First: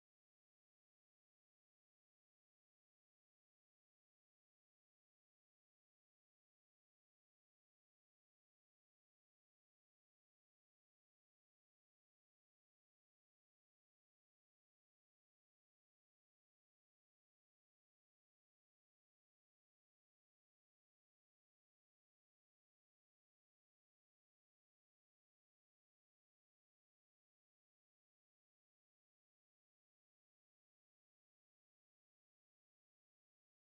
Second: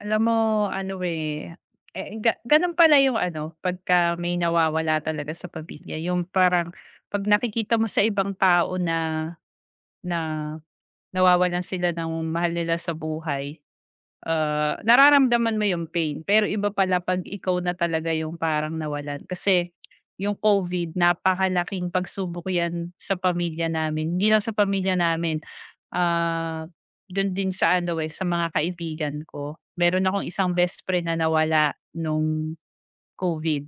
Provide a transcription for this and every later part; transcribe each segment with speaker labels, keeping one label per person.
Speaker 1: Alam mo ano, eh, gano'n pala yung ano, pagka may nawawala talaga sa pamilya yung parang 'pag nakikita mo sa ibang tao na na nawawalan sila ng mahal nila sa buhay, ah, nararamdaman mo yung pain. Pero iba pala 'pag ikaw na talaga yung parang nawalan. Kasi yung COVID napakalaking pagsubok 'yan sa pamilya namin, hindi lang sa pamilya namin. Ah, dun din sa ano, eh, sa mga kaibigan ko. Meron akong isang best friend na nawala nung COVID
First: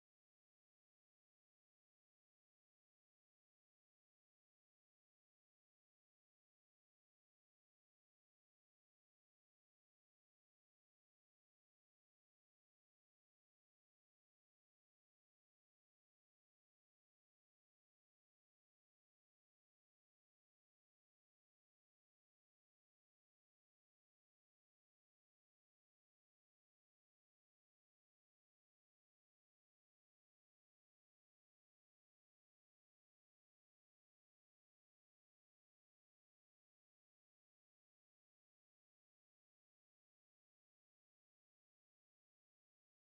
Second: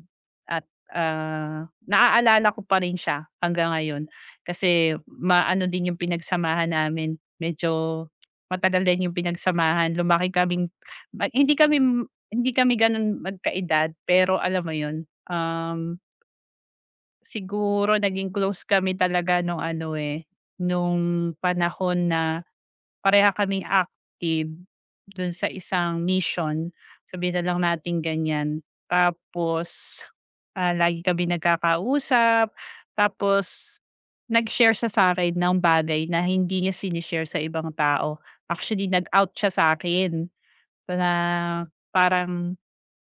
Speaker 1: at, ah, naaalala ko pa rin siya hanggang ngayon kasi maano din yung pinagsamahan namin. Medyo matagal din yung pinagsamahan, lumaki kaming ma hindi kami ganun magkaedad pero alam mo yun, um, siguro naging close kami talaga nung ano, eh, nung panahon na pareha kaming active dun sa isang mission, sabihin na lang nating ganyan. Tapos, ah, lagi kami nagkakausap, tapos nag-share siya sa'kin ng bagay na hindi niya sinishare sa ibang tao. Actually, nag-out siya sa'kin na parang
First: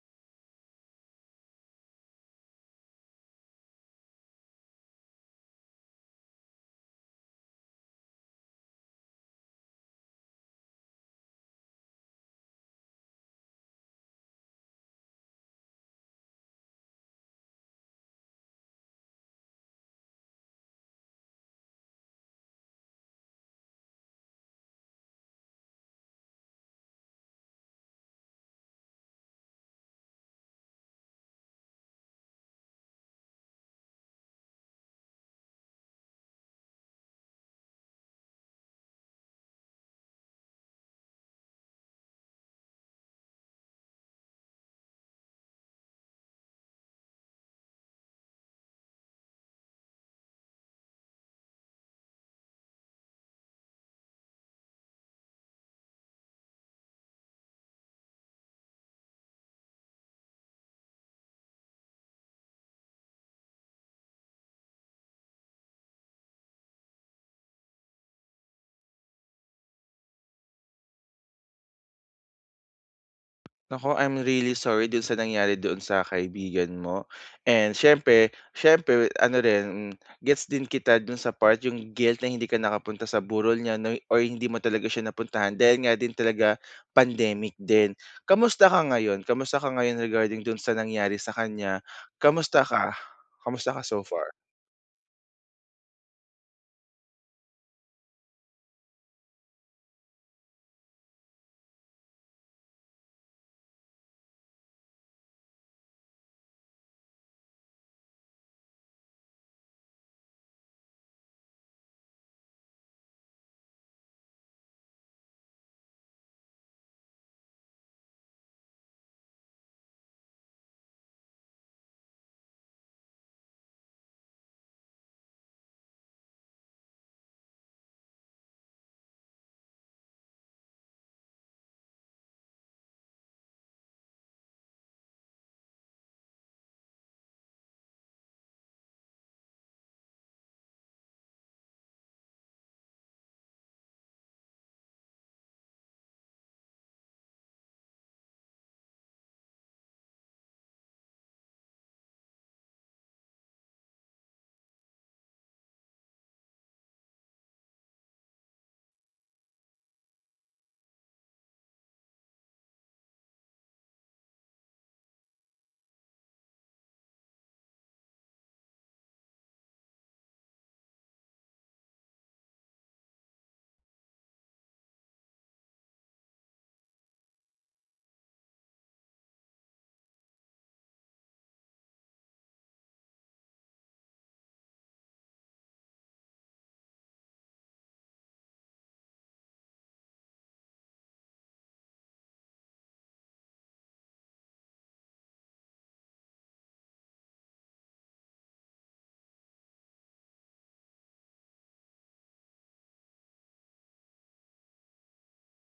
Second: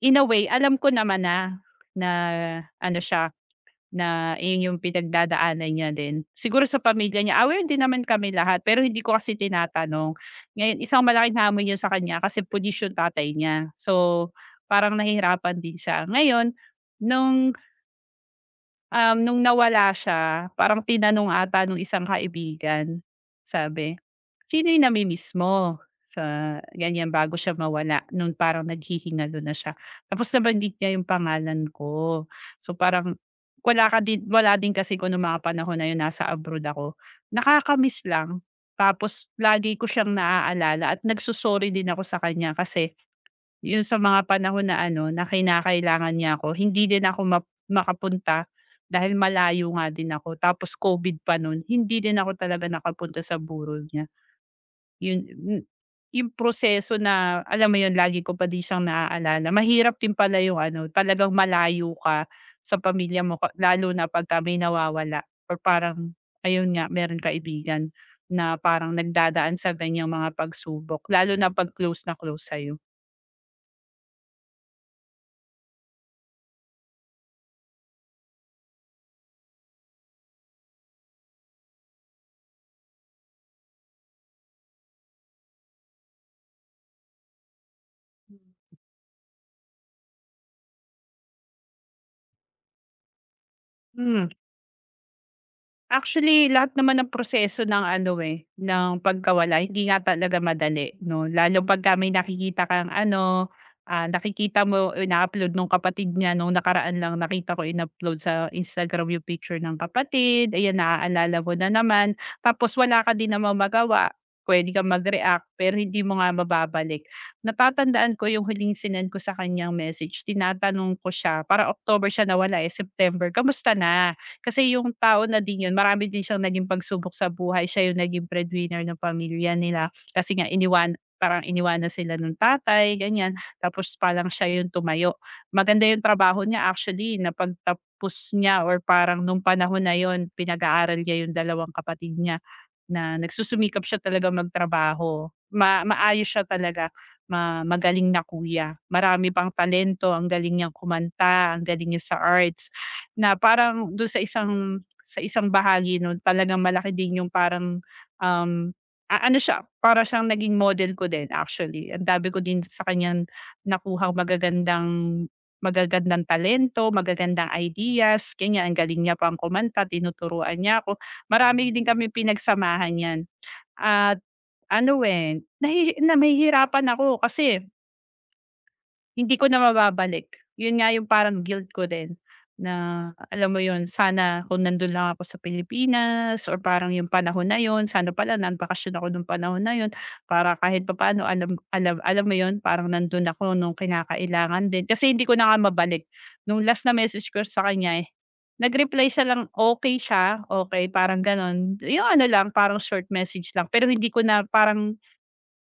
Speaker 1: in a way alam ko naman na, na ano siya, na iyon yung pinagdadaanan niya din. Siguro sa pamilya niya, aware din naman kami lahat pero hindi ko kasi tinatanong. Ngayon isang malaking hamon yun sa kanya kasi pulis yung tatay niya. So, parang nahihirapan din siya. Ngayon, nung nung nawala siya, parang tinanong ata nung isang kaibigan, sabi, "Sino yung nami-miss mo?" Sa ganyan, bago siya mawala nung parang naghihingalo na siya. Tapos nabanggit niya yung pangalan ko. So, parang wala ka din wala din kasi ko nung mga panahon na yun, nasa abroad ako. nakaka lang, tapos lagi ko siyang naaalala at nagsusorry din ako sa kanya kasi yun sa mga panahon na ano, na kinakailangan niya ako, hindi din ako makapunta dahil malayo nga din ako tapos COVID pa nun, hindi din ako talaga nakapunta sa burol niya. Yun m yung proseso na alam mo yun lagi ko pa din siyang naaalala. Mahirap din pala yung ano, talagang malayo ka sa pamilya mo ka lalo na pagka may nawawala or parang ayun nga meron kaibigan na parang nagdadaan sa ganiyang mga pagsubok lalo na 'pag close na close sa'yo.
Speaker 2: Nako, I'm really sorry do'n sa nangyari doon sa kaibigan mo. And siyempre siyempre ano rin, hmm, gets din kita do'n sa part yung guilt na hindi ka nakapunta sa burol niya 'no, or hindi mo talaga siya napuntahan dahil nga din talaga pandemic din. Kamusta ka ngayon? Kamusta ka ngayon regarding do'n sa nangyari sa kanya? Kamusta ka? Kamusta ka so
Speaker 1: Hmm.
Speaker 2: far?
Speaker 1: Actually, lahat naman ng proseso ng ano, eh, ng pagkawala hindi nga talaga madali 'no, lalo pagka may nakikita kang ano, nakikita mo ina-upload nung kapatid niya nung nakaraan lang nakita ko in-upload sa Instagram yung picture ng kapatid, ayan naaalala mo na naman. Tapos wala ka din namang magawa, puwede ka mag-react pero hindi mo nga mababalik. Natatandaan ko yung huling sinan ko sa kaniyang message tinatanong ko siya, para October siya nawala, eh, September, "Kamusta na?" Kasi yung tao na din yun marami din siyang naging pagsubok sa buhay, siya yung naging breadwinner ng pamilya nila kasi nga iniwan parang iniwanan sila nung tatay ganyan, tapos palang siya yung tumayo. Maganda yung trabaho niya actually na napagtapos niya or parang nung panahon na yon pinag-aaral niya yung dalawang kapatid niya na nagsusumikap siya talaga magtrabaho. Maayos siya talaga, magaling na kuya. Marami pang talento, ang galing niyang kumanta, ang galing niya sa arts. Na parang dun sa isang bahagi nun talagang malaki din yung parang, um, a ano siya, para siyang naging model ko din actually. Ang dami ko din sa kanyang nakuhang magagandang magagandang talento, magagandang ideas, ganyan. Ang galing niya pang kumanta, tinuturuan niya ako. Marami din kaming pinagsamahan niyan at ano, eh, nahihirapan ako kasi hindi ko na mababalik. Yun nga yung parang guilt ko din na alam mo yun, sana kung nandun lang ako sa Pilipinas or parang yung panahon na yun, sana pala nanbakasyon ako nung panahon na yun para kahit papaano alam alam alam mo yun, parang nandun ako nung kinakailangan din. Kasi hindi ko na nga mabalik. Nung last na message ko sa kanya, eh, nag-reply siya lang, okey siya, okey, parang gano'n. Yung ano lang, parang short message lang pero hindi ko na parang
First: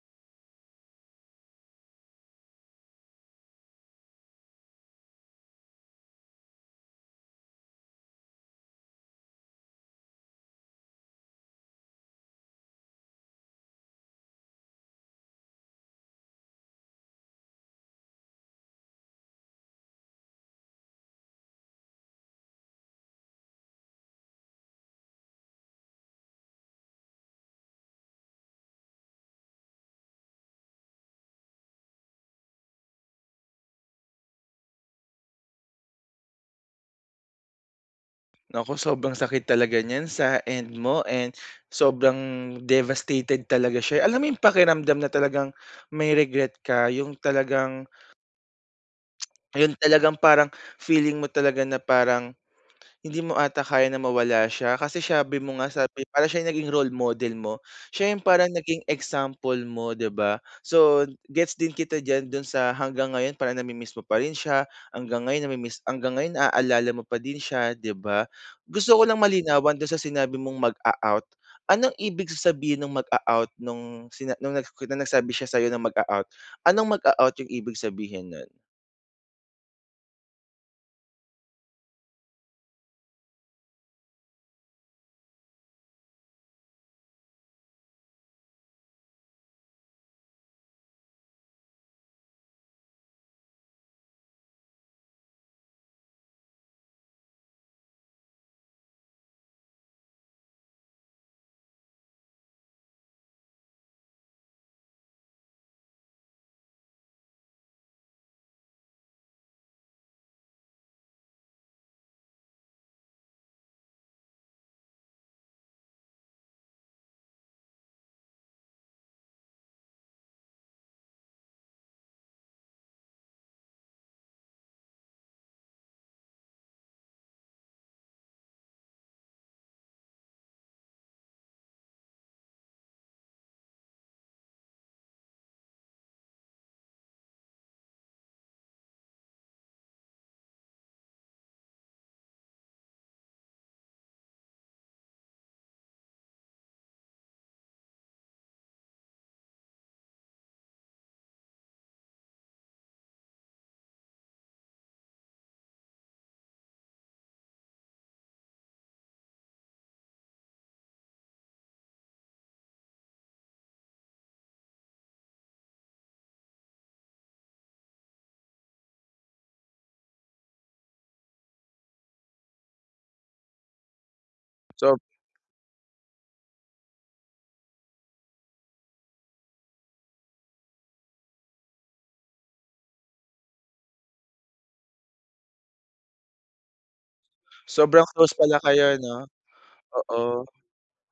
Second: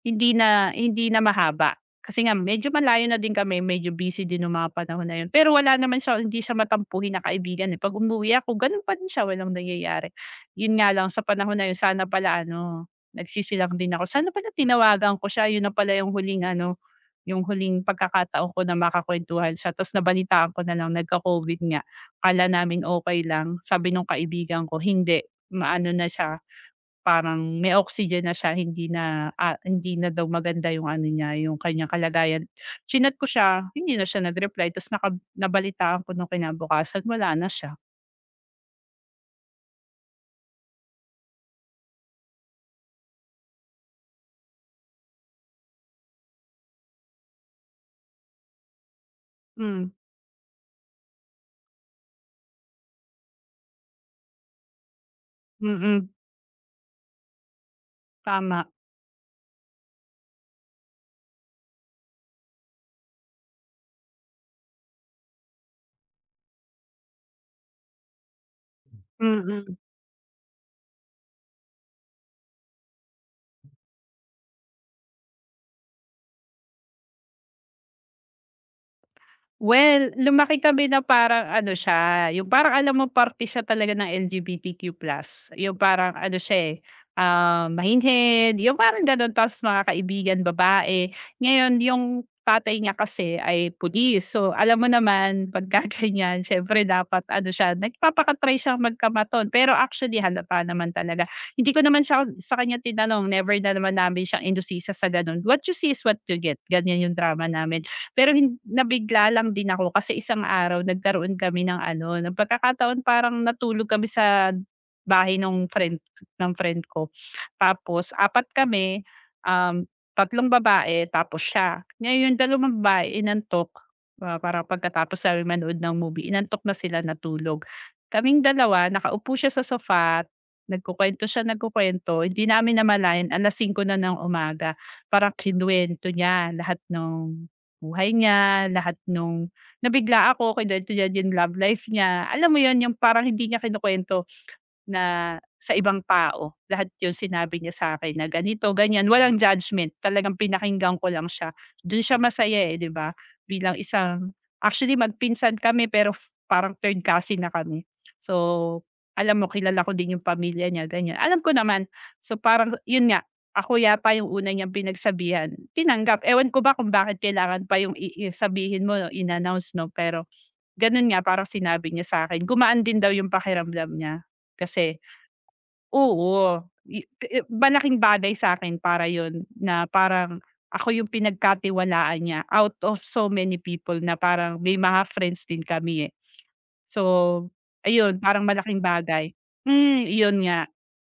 Speaker 1: hindi na mahaba. Kasi nga medyo malayo na din kami, medyo busy din nung mga panahon na yun. Pero wala naman siya hindi siya matampuhin na kaibigan, eh. 'Pag umuwi ako ganun pa din siya, walang nangyayari. Yun nga lang sa panahon na yun sana pala ano, nagsisilang din ako. Sana pala tinawagan ko siya, yun na pala yung huling ano, yung huling pagkakataon ko na makakwentuhan siya ta's nabalitaan ko na lang nagka-COVID nga. Akala namin okey lang, sabi nung kaibigan ko, hindi, maano na siya. Parang may oxygen na siya hindi na, hindi na daw maganda yung ano niya, yung kanyang kalagayan. Chinat ko siya, hindi na siya nag-reply ta's nabalitaan ko nung kinabukasan wala na siya.
Speaker 2: Naku, sobrang sakit talaga niyan sa end mo, and sobrang devastated talaga siya. Alam mo yung pakiramdam na talagang may regret ka, yung talagang, yun
Speaker 1: Hmm,
Speaker 2: talagang parang feeling mo talaga na parang hindi mo ata kaya na mawala siya kasi sabi mo nga sabi
Speaker 1: mm.
Speaker 2: parang siya yung naging role model mo. Siya yung parang
Speaker 1: Tama.
Speaker 2: naging example mo, 'di ba? So, gets din kita diyan dun sa hanggang ngayon para nami-miss mo pa rin siya, hanggang ngayon nami-miss hanggang ngayon naaalala mo pa din siya, 'di ba? Gusto ko lang
Speaker 1: Mm.
Speaker 2: malinawan dun sa sinabi mong mag-a-out. Anong ibig sabihin ng mag-a-out nung sina nung nagsabi siya sa'yo ng mag-a-out? Anong mag-a-out yung ibig sabihin nun?
Speaker 1: Well, lumaki kami na parang ano siya, yung parang alam mo parte siya talaga ng LGBTQ plus. Yung parang ano siya, eh, mahinhin, yung parang gano'n. Tapos mga kaibigan babae. Ngayon yung tatay niya kasi ay police, so, alam mo naman pagka ganyan syempre dapat ano siya, nagpapaka-try siya magkamaton. Pero actually halata naman talaga. Hindi ko naman siya sa kanya tinanong, never na naman namin siyang inusisa sa gano'n. What you see is what you get, ganyan yung drama namin. Pero nabigla lang din ako kasi isang araw nagkaroon kami ng ano, ng pagkakataon parang natulog kami sa bahay ng friend ko. Tapos apat kami, um, 3 babae tapos siya. Ngayon dalawang babae inantok, ah, parang pagkatapos namin manood ng movie, inantok na sila, natulog. Kaming dalawa nakaupo siya sa sofa, nagkukuwento siya, nagkukuwento, hindi namin namalayan 5:00 na ng umaga. Parang kinuwento niya lahat ng buhay niya, lahat nung nabigla ako kay dahil dyan yung love life niya. Alam mo yon yung parang hindi niya kinukwento na sa ibang tao, lahat 'yun sinabi niya sa akin, na ganito, ganiyan, walang judgment, talagang pinakinggan ko lang siya. Do'n siya masaya, eh, 'di ba, bilang isang actually magpinsan kami pero parang third cousin na kami. So, alam mo kilala ko din 'yung pamilya niya, ganiyan, alam ko naman. So, parang 'yun nga, ako yata 'yung una niyang pinagsabihan, tinanggap. Ewan ko ba kung bakit kailangan pa 'yung i sabihin mo, no, in-announce 'no, pero gano'n nga parang sinabi niya sa akin, gumaan din daw 'yung pakiramdam niya
Speaker 2: So,
Speaker 1: kasi. Oo, i malaking bagay sa'kin para yun na parang ako yung pinagkatiwalaan niya out of so many people na parang may mga friends din kami, eh. So,
Speaker 2: sobrang
Speaker 1: ayun
Speaker 2: close
Speaker 1: parang
Speaker 2: pala
Speaker 1: malaking
Speaker 2: kayo 'no?
Speaker 1: bagay. Hmm,
Speaker 2: Oo.
Speaker 1: yun nga,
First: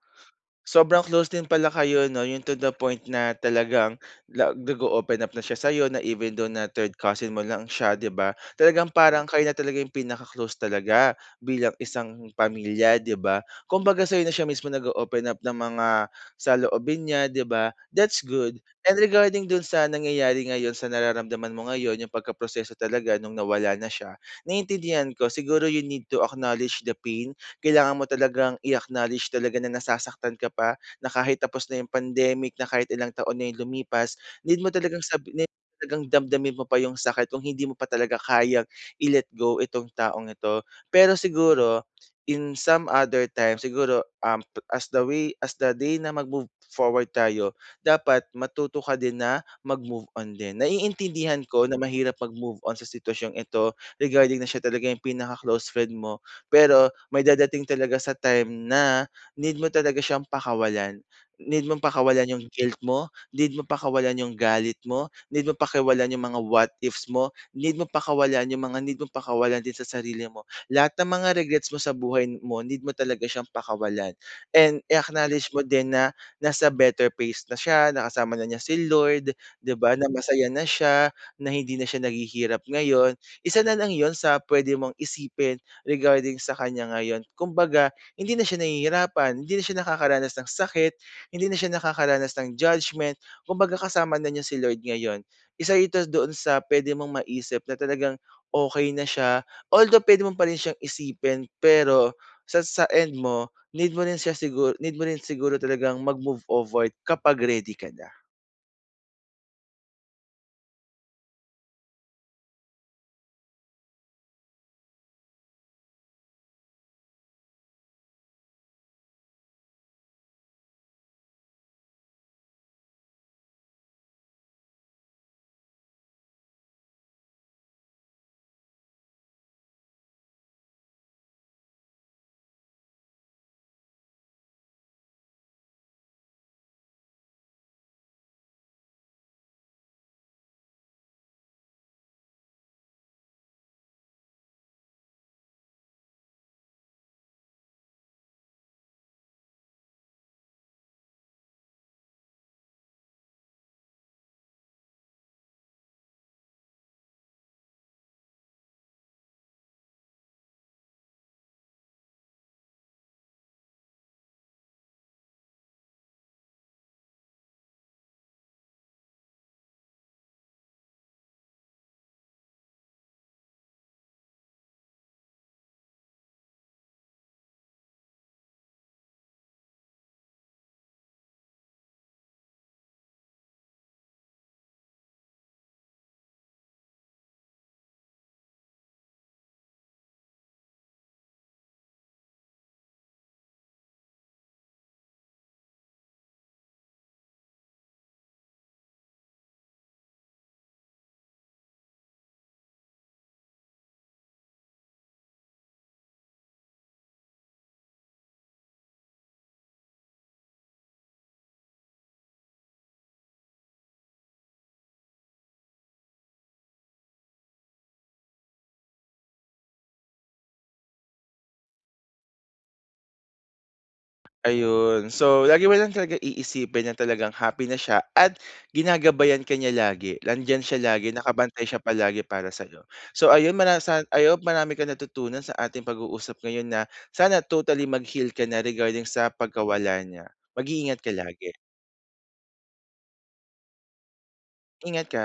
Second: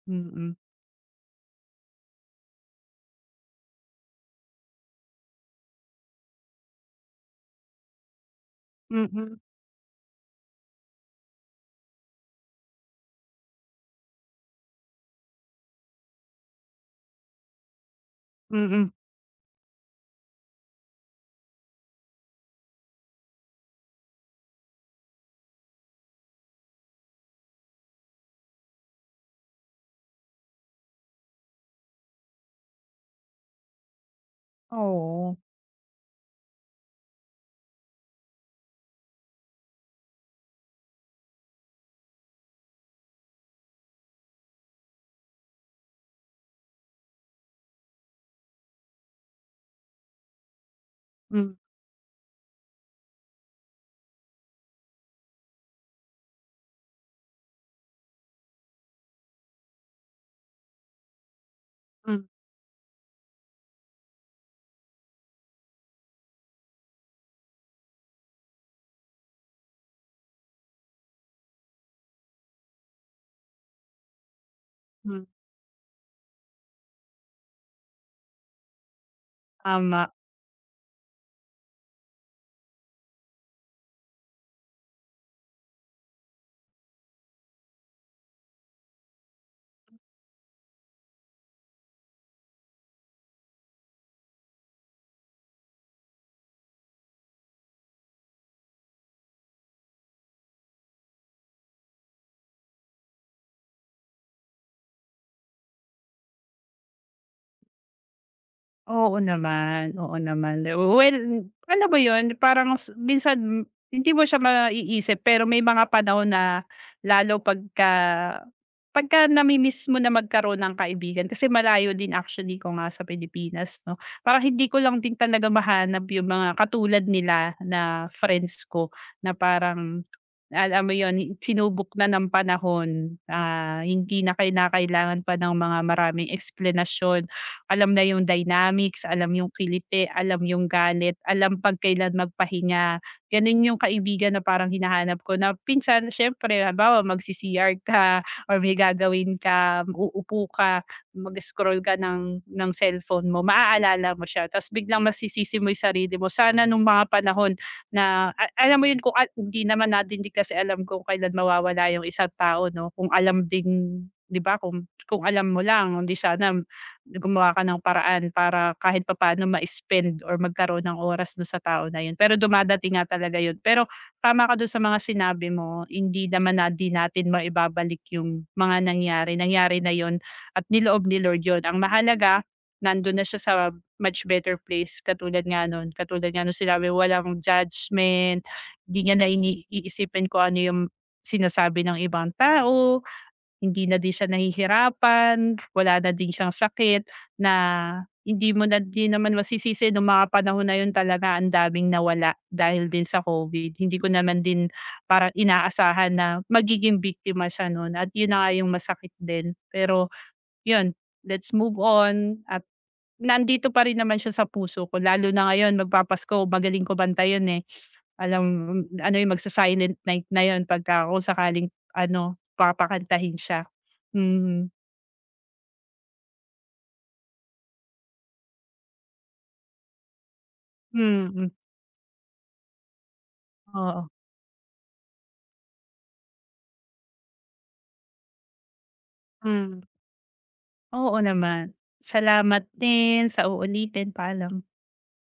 Speaker 1: mm.
Speaker 2: Sobrang close din pala kayo 'no, yung to the point na talagang la nag-o-open up na siya sa'yo na even though na third cousin mo lang siya, 'di ba? Talagang
Speaker 1: Mm,
Speaker 2: parang
Speaker 1: mm.
Speaker 2: kayo na talaga yung pinaka-close talaga bilang isang pamilya, 'di ba? Kumbaga sa'yo na siya mismo nag open up ng mga saloobin niya, 'di ba? That's good.
Speaker 1: Mm.
Speaker 2: And regarding dun sa nangyayari ngayon, sa nararamdaman mo ngayon, yung pagkaproseso talaga nung nawala na siya, naiintindihan ko. Siguro you need to acknowledge the pain, kailangan mo talagang i-acknowledge talaga na nasasaktan ka pa, na kahit tapos na yung pandemic, na kahit ilang taon na yung lumipas, need mo talagang sabi
Speaker 1: Oo.
Speaker 2: need mo talagang damdamin mo pa yung sakit kung hindi mo pa talaga kayang i-let go itong taong ito. Pero siguro, in some other time, siguro, as the way as the day na mag-move forward tayo, dapat matuto ka din na mag-move on din. Naiintindihan
Speaker 1: Mm,
Speaker 2: ko na mahirap mag-move on sa sitwasyong ito regarding na siya talaga yung pinaka-close friend mo. Pero may dadating talaga sa time na need mo talaga siyang pakawalan. Need mo pakawalan yung guilt mo, need mo pakawalan yung galit mo, need mo pakawalan yung mga what ifs mo, need mo pakawalan yung mga need mo pakawalan din sa sarili mo. Lahat ng mga regrets mo sa buhay mo, need mo talaga siyang pakawalan. And
Speaker 1: mm.
Speaker 2: acknowledge mo din na nasa better pace na siya, nakasama na niya si Lord, 'di ba? Na
Speaker 1: Tama.
Speaker 2: masaya na siya, na hindi na siya naghihirap ngayon. Isa na lang 'yon sa pwede mong isipin regarding sa kanya ngayon. Kumbaga, hindi na siya nahihirapan, hindi na siya nakakaranas ng sakit, hindi na siya nakakaranas ng judgment. Kumbaga, kasama na niya si Lord ngayon. Isa ito doon sa pwede mong maisip na talagang okay na siya. Although pwede mo pa rin siyang isipin, pero sa end mo, need mo rin siya siguro, need mo rin siguro talagang mag-move forward kapag ready ka na.
Speaker 1: Oo naman, oo naman. Well, alam ba yun parang minsan hindi mo siya maiisip pero may mga panahon na lalo pagka pagka mo na magkaroon ng kaibigan kasi malayo din actually ko nga sa Pilipinas 'no. Parang hindi ko lang din talaga mahanap yung mga katulad nila na friends ko na parang, alam mo yon sinubok na ng panahon, ah, hindi na kinakailangan pa ng mga maraming explanation alam na yung dynamics, alam yung kiliti, alam yung galit, alam pag kailan magpahinga. Ganun yung kaibigan na parang hinahanap ko na pinsan siyempre halimbawa magsi-CR ka or may gagawin ka, uupo ka, mag-scroll ka ng cellphone mo, maaalala mo siya tapos biglang masisisi mo yung sarili mo. Sana nung mga panahon na alam mo yun kung hindi naman natin din kasi alam kung kailan mawawala yung isang tao 'no, kung alam din 'di ba kung alam mo lang, hindi sana gumawa ka ng paraan para kahit papaano ma-spend or magkaroon ng oras dun sa tao na yun. Pero dumadating nga talaga yun. Pero tama ka dun sa mga sinabi mo, hindi naman na di natin maibabalik yung mga nangyari. Nangyari na yun at niloob ni Lord yun. Ang mahalaga, nandun na siya sa much better place katulad nga nun. Katulad nga nun sinabi, walang judgment, hindi niya na iniisipin ko ano yung sinasabi ng ibang tao, hindi na din siya nahihirapan, wala na din siyang sakit na hindi mo na din naman masisisi nung mga panahon na yun talaga ang daming nawala dahil din sa COVID. Hindi ko naman din parang inaasahan na magiging biktima siya nun at yun na nga yung masakit din. Pero yun, let's move on at nandito pa rin naman siya sa puso ko lalo na ngayon magpapasko, magaling ko banta yun, eh. Alam mong ano yung magsa-Silent Night na yun pagka kung sakaling ano, papakantahin siya. Mhm.
Speaker 2: Ayun. So, lagi mo lang talaga iisipin na talagang happy na siya at ginagabayan ka niya lagi. Nandiyan siya lagi,
Speaker 1: Mm,
Speaker 2: nakabantay siya palagi para sa'yo. So, ayun, mara
Speaker 1: oo.
Speaker 2: sa I hope marami kang natutunan sa ating pag-uusap ngayon na sana totally mag-heal ka na regarding sa
Speaker 1: Hmm,
Speaker 2: pagkawala niya. Mag-iingat ka
Speaker 1: oo
Speaker 2: lagi.
Speaker 1: naman. Salamat din sa uulitin, paalam.
Speaker 2: Ingat ka.